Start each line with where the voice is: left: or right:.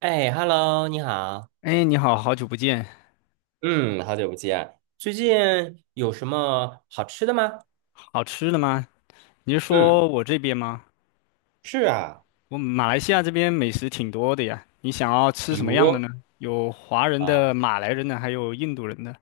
right: 哎，Hello，你好，
left: 哎，你好，好久不见，
right: 嗯，好久不见。最近有什么好吃的吗？
left: 好吃的吗？你是
right: 嗯，
left: 说我这边吗？
right: 是啊，
left: 我马来西亚这边美食挺多的呀，你想要吃什么样的呢？有华人的、马来人的，还有印度人的。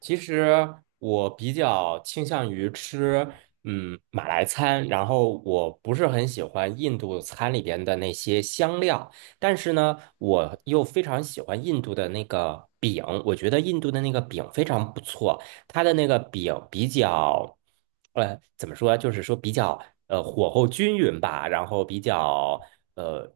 right: 其实我比较倾向于吃，马来餐，然后我不是很喜欢印度餐里边的那些香料，但是呢，我又非常喜欢印度的那个饼，我觉得印度的那个饼非常不错，它的那个饼比较，怎么说啊，就是说比较火候均匀吧，然后比较呃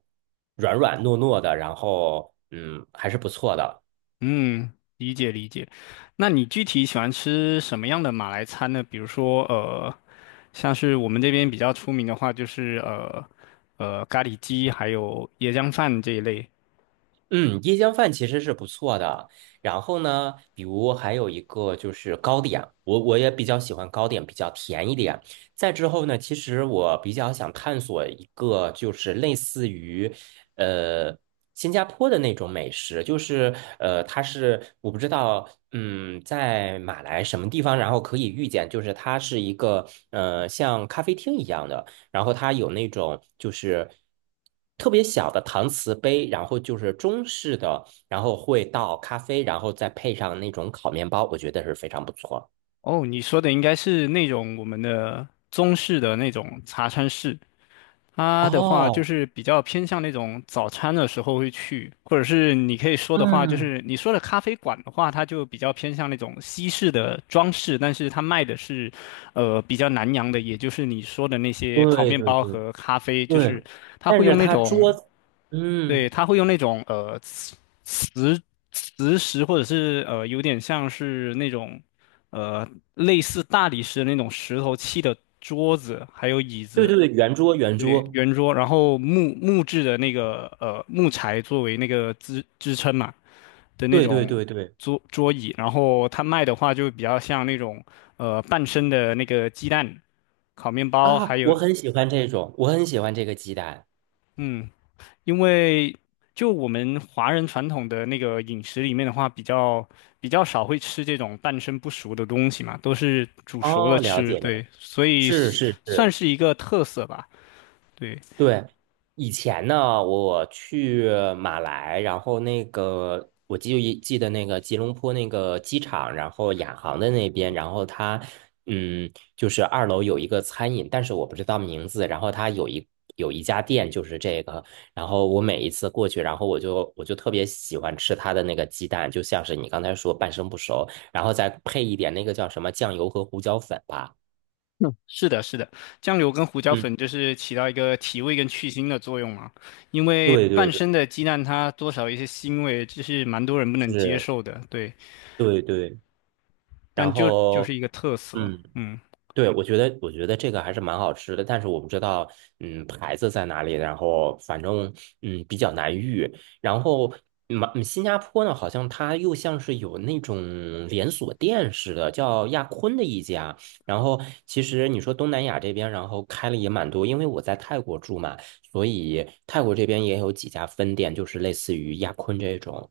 right: 软软糯糯的，然后还是不错的。
left: 嗯，理解理解。那你具体喜欢吃什么样的马来餐呢？比如说，像是我们这边比较出名的话，就是咖喱鸡，还有椰浆饭这一类。
right: 嗯，椰浆饭其实是不错的。然后呢，比如还有一个就是糕点，我也比较喜欢糕点，比较甜一点。再之后呢，其实我比较想探索一个就是类似于，呃，新加坡的那种美食，就是它是我不知道，在马来什么地方，然后可以遇见，就是它是一个像咖啡厅一样的。然后它有那种就是特别小的搪瓷杯，然后就是中式的，然后会倒咖啡，然后再配上那种烤面包，我觉得是非常不错。
left: 哦，你说的应该是那种我们的中式的那种茶餐式。它的话就
right: 哦，
left: 是比较偏向那种早餐的时候会去，或者是你可以说的话，就
right: 嗯，
left: 是你说的咖啡馆的话，它就比较偏向那种西式的装饰，但是它卖的是，比较南洋的，也就是你说的那些烤
right: 对
left: 面
right: 对
left: 包
right: 对
left: 和咖啡，就是
right: 对，
left: 它
right: 但
left: 会用
right: 是
left: 那
right: 它桌
left: 种，
right: 子，
left: 对，
right: 嗯，
left: 它会用那种磁磁石，或者是有点像是那种呃类似大理石的那种石头砌的桌子还有椅
right: 对
left: 子。
right: 对对，圆桌圆
left: 对，
right: 桌，
left: 圆桌，然后木质的那个木材作为那个支撑嘛的那
right: 对对
left: 种
right: 对对，
left: 桌椅，然后它卖的话就比较像那种半生的那个鸡蛋、烤面包，还
right: 啊，我
left: 有
right: 很喜欢这种，我很喜欢这个鸡蛋。
left: 嗯，因为就我们华人传统的那个饮食里面的话，比较少会吃这种半生不熟的东西嘛，都是煮熟了
right: 哦，了
left: 吃，
right: 解了解，
left: 对，所以
right: 是是
left: 算
right: 是，
left: 是一个特色吧，对。
right: 对，以前呢，我去马来，然后那个我记得那个吉隆坡那个机场，然后亚航的那边，然后它嗯，就是二楼有一个餐饮，但是我不知道名字，然后它有一家店就是这个，然后我每一次过去，然后我就特别喜欢吃它的那个鸡蛋，就像是你刚才说半生不熟，然后再配一点那个叫什么酱油和胡椒粉吧。
left: 是的，是的，酱油跟胡椒
right: 嗯，
left: 粉就是起到一个提味跟去腥的作用嘛。因为
right: 对对
left: 半
right: 对，
left: 生的鸡蛋它多少有一些腥味，这是蛮多人不能接
right: 是，
left: 受的，对。
right: 对对。
left: 但
right: 然
left: 就就是
right: 后
left: 一个特色，
right: 嗯，
left: 嗯。
right: 对，我觉得这个还是蛮好吃的，但是我不知道，嗯，牌子在哪里，然后反正比较难遇。然后新加坡呢，好像它又像是有那种连锁店似的，叫亚坤的一家。然后其实你说东南亚这边，然后开了也蛮多，因为我在泰国住嘛，所以泰国这边也有几家分店，就是类似于亚坤这种。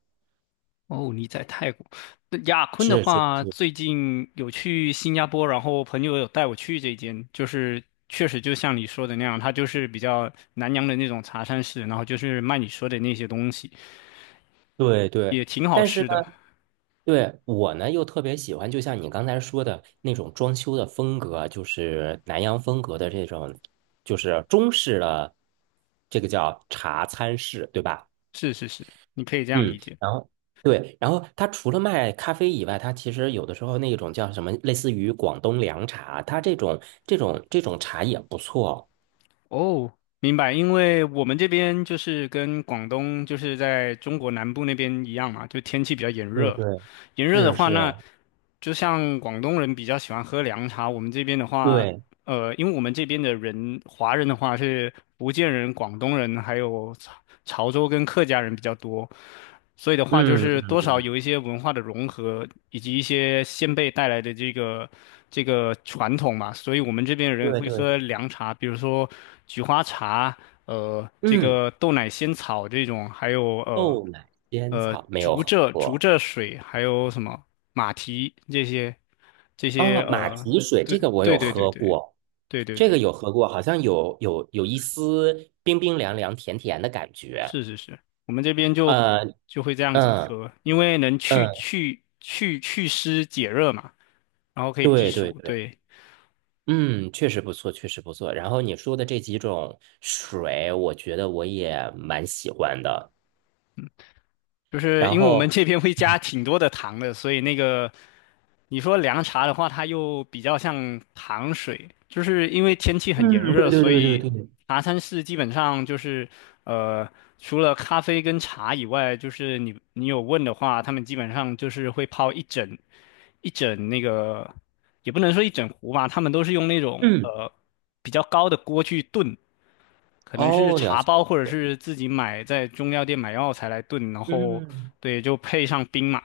left: 哦，你在泰国，那雅坤的
right: 是是
left: 话，
right: 是，
left: 最近有去新加坡，然后朋友有带我去这间，就是确实就像你说的那样，它就是比较南洋的那种茶餐室，然后就是卖你说的那些东西，
right: 对对，
left: 也挺好
right: 但是呢，
left: 吃的。
right: 对我呢又特别喜欢，就像你刚才说的那种装修的风格，就是南洋风格的这种，就是中式的，这个叫茶餐室，对吧？
left: 是是是，你可以这样
right: 嗯，
left: 理解。
right: 然后对，然后它除了卖咖啡以外，它其实有的时候那种叫什么，类似于广东凉茶，它这种茶也不错。
left: 哦，明白，因为我们这边就是跟广东就是在中国南部那边一样嘛，就天气比较炎
right: 对
left: 热。
right: 对，
left: 炎热的
right: 是
left: 话，那
right: 是，
left: 就像广东人比较喜欢喝凉茶，我们这边的话，
right: 对，
left: 因为我们这边的人，华人的话是福建人、广东人，还有潮州跟客家人比较多，所以的话，就
right: 嗯
left: 是
right: 嗯
left: 多少
right: 嗯，
left: 有一些文化的融合，以及一些先辈带来的这个传统嘛。所以我们这边的人
right: 对
left: 会
right: 对，
left: 喝凉茶，比如说菊花茶，这
right: 嗯。
left: 个豆奶仙草这种，还有
right: 豆奶仙草没有
left: 竹
right: 喝
left: 蔗竹
right: 过。
left: 蔗水，还有什么马蹄这些这些
right: 哦，马
left: 呃，
right: 蹄水
left: 对
right: 这个我
left: 对
right: 有
left: 对对
right: 喝
left: 对
right: 过，
left: 对对
right: 这个
left: 对，
right: 有喝过，好像有一丝冰冰凉凉、甜甜的感觉。
left: 是是是，我们这边就
right: 呃，
left: 就会这样子
right: 嗯
left: 喝，因为能去
right: 嗯，
left: 去去祛湿解热嘛。然后可以避
right: 对对
left: 暑，
right: 对，
left: 对，
right: 嗯，确实不错，确实不错。然后你说的这几种水，我觉得我也蛮喜欢的。
left: 就是
right: 然
left: 因为我们
right: 后，
left: 这边会加挺多的糖的，所以那个你说凉茶的话，它又比较像糖水，就是因为天气很
right: 嗯，
left: 炎热，
right: 对对
left: 所
right: 对
left: 以
right: 对对，
left: 茶餐室基本上就是呃，除了咖啡跟茶以外，就是你有问的话，他们基本上就是会泡一整那个，也不能说一整壶吧，他们都是用那种
right: 嗯，
left: 比较高的锅去炖。可能是
right: 哦，了
left: 茶
right: 解
left: 包
right: 了
left: 或者
right: 解，
left: 是自己买在中药店买药材来炖，然后
right: 嗯，
left: 对，就配上冰嘛，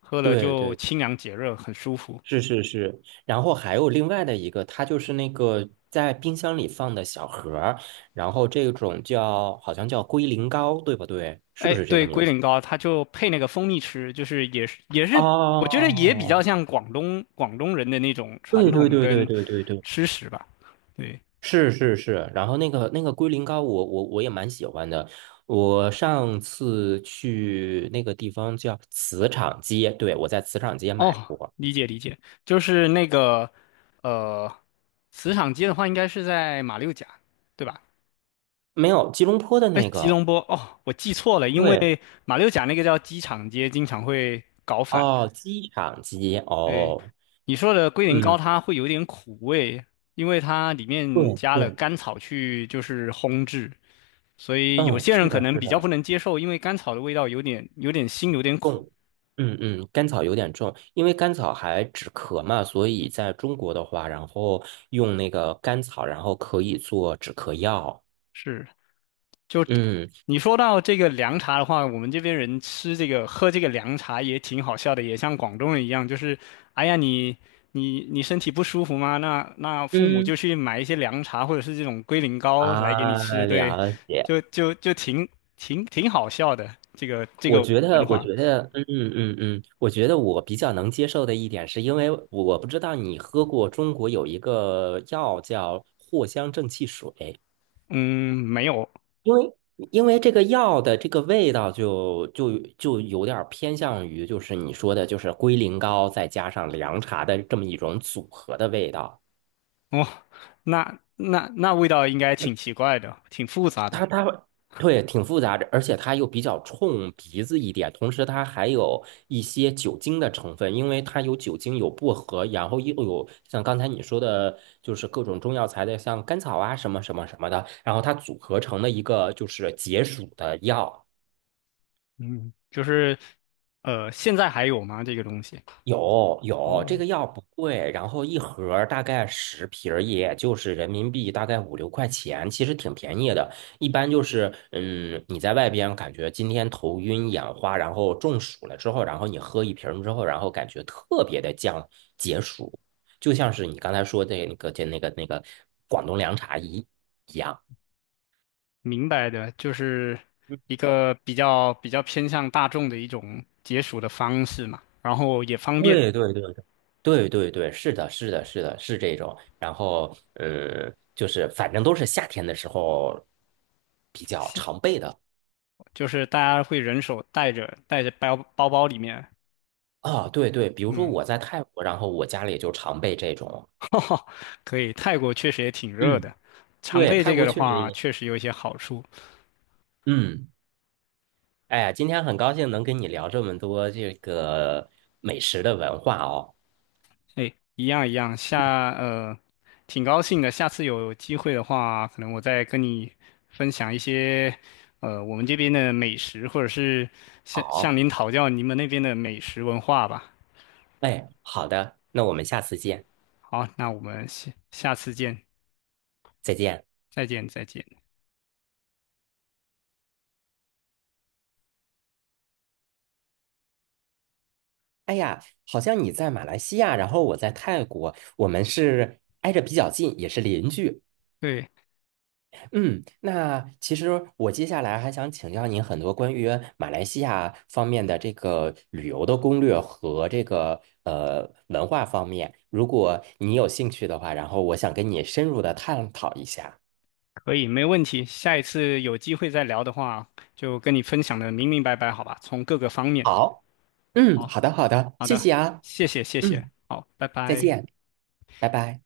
left: 喝了
right: 对
left: 就
right: 对，
left: 清凉解热，很舒服。
right: 是是是，然后还有另外的一个，它就是那个在冰箱里放的小盒儿，然后这种叫好像叫龟苓膏，对不对？是不
left: 哎，
right: 是这个
left: 对，
right: 名
left: 龟
right: 字？
left: 苓膏它就配那个蜂蜜吃，就是也是，我觉得也比较
right: 哦，
left: 像广东人的那种传
right: 对对
left: 统
right: 对对
left: 跟
right: 对对对，
left: 吃食吧。对，
right: 是是是。然后那个龟苓膏我也蛮喜欢的。我上次去那个地方叫磁场街，对，我在磁场街买
left: 哦，
right: 过，
left: 理解理解，就是那个呃，磁场街的话应该是在马六甲，对吧？
right: 没有吉隆坡的
left: 哎，
right: 那
left: 吉
right: 个，
left: 隆坡哦，我记错了，因为
right: 对，
left: 马六甲那个叫机场街，经常会搞反。
right: 哦，机场街，
left: 对，
right: 哦，
left: 你说的龟苓膏，
right: 嗯。
left: 它会有点苦味，因为它里面
right: 对
left: 加了
right: 对，
left: 甘草去就是烘制，所以有
right: 嗯，
left: 些
right: 是
left: 人可
right: 的，
left: 能
right: 是
left: 比较
right: 的，
left: 不能接受，因为甘草的味道有点腥，有点苦。
right: 重，嗯嗯，甘草有点重，因为甘草还止咳嘛，所以在中国的话，然后用那个甘草，然后可以做止咳药。
left: 是。就
right: 嗯
left: 你说到这个凉茶的话，我们这边人吃这个喝这个凉茶也挺好笑的，也像广东人一样，就是哎呀你身体不舒服吗？那父母就
right: 嗯，
left: 去买一些凉茶或者是这种龟苓膏来给你
right: 啊，
left: 吃，对，
right: 了解。
left: 就挺好笑的这个这个文化。
right: 我觉得我比较能接受的一点，是因为我不知道你喝过中国有一个药叫藿香正气水。
left: 嗯，没有
right: 因为因为这个药的这个味道就有点儿偏向于就是你说的，就是龟苓膏再加上凉茶的这么一种组合的味道。
left: 哦，那味道应该挺奇怪的，挺复杂的。
right: 它它对，挺复杂的，而且它又比较冲鼻子一点，同时它还有一些酒精的成分，因为它有酒精有薄荷，然后又有像刚才你说的，就是各种中药材的，像甘草啊什么什么什么的，然后它组合成了一个就是解暑的药。
left: 嗯，就是现在还有吗？这个东西？
right: 有有，这
left: 哦。
right: 个药不贵，然后一盒儿大概10瓶儿也就是人民币大概五六块钱，其实挺便宜的。一般就是，你在外边感觉今天头晕眼花，然后中暑了之后，然后你喝一瓶儿之后，然后感觉特别的解暑，就像是你刚才说的那个、就那个、那个广东凉茶一样。
left: 明白的，就是一个比较偏向大众的一种解暑的方式嘛，然后也方便，
right: 对对对对对对对，是的，是的，是的，是这种。然后就是反正都是夏天的时候比较
left: 现
right: 常备的
left: 就是大家会人手带着包包里面，
right: 啊。对对，比如说
left: 嗯，
right: 我在泰国，然后我家里就常备这种。
left: 哈，可以。泰国确实也挺热的，
right: 嗯，
left: 常
right: 对，
left: 备
right: 泰
left: 这个
right: 国
left: 的
right: 确实
left: 话，
right: 也，
left: 确实有一些好处。
right: 嗯，哎呀，今天很高兴能跟你聊这么多这个美食的文化哦。
left: 哎，一样一样，挺高兴的。下次有机会的话，可能我再跟你分享一些我们这边的美食，或者是向
right: 好，
left: 您讨教你们那边的美食文化吧。
right: 哎，好的，那我们下次见，
left: 好，那我们下下次见，
right: 再见。
left: 再见，再见。
right: 哎呀，好像你在马来西亚，然后我在泰国，我们是挨着比较近，也是邻居。
left: 对，
right: 嗯，那其实我接下来还想请教您很多关于马来西亚方面的这个旅游的攻略和这个文化方面，如果你有兴趣的话，然后我想跟你深入的探讨一下。
left: 可以，没问题。下一次有机会再聊的话，就跟你分享的明明白白，好吧？从各个方面。
right: 好，嗯，
left: 好，
right: 好的，好的，
left: 好
right: 谢
left: 的，
right: 谢啊，
left: 谢谢，谢谢，
right: 嗯，
left: 好，拜
right: 再
left: 拜。
right: 见，拜拜。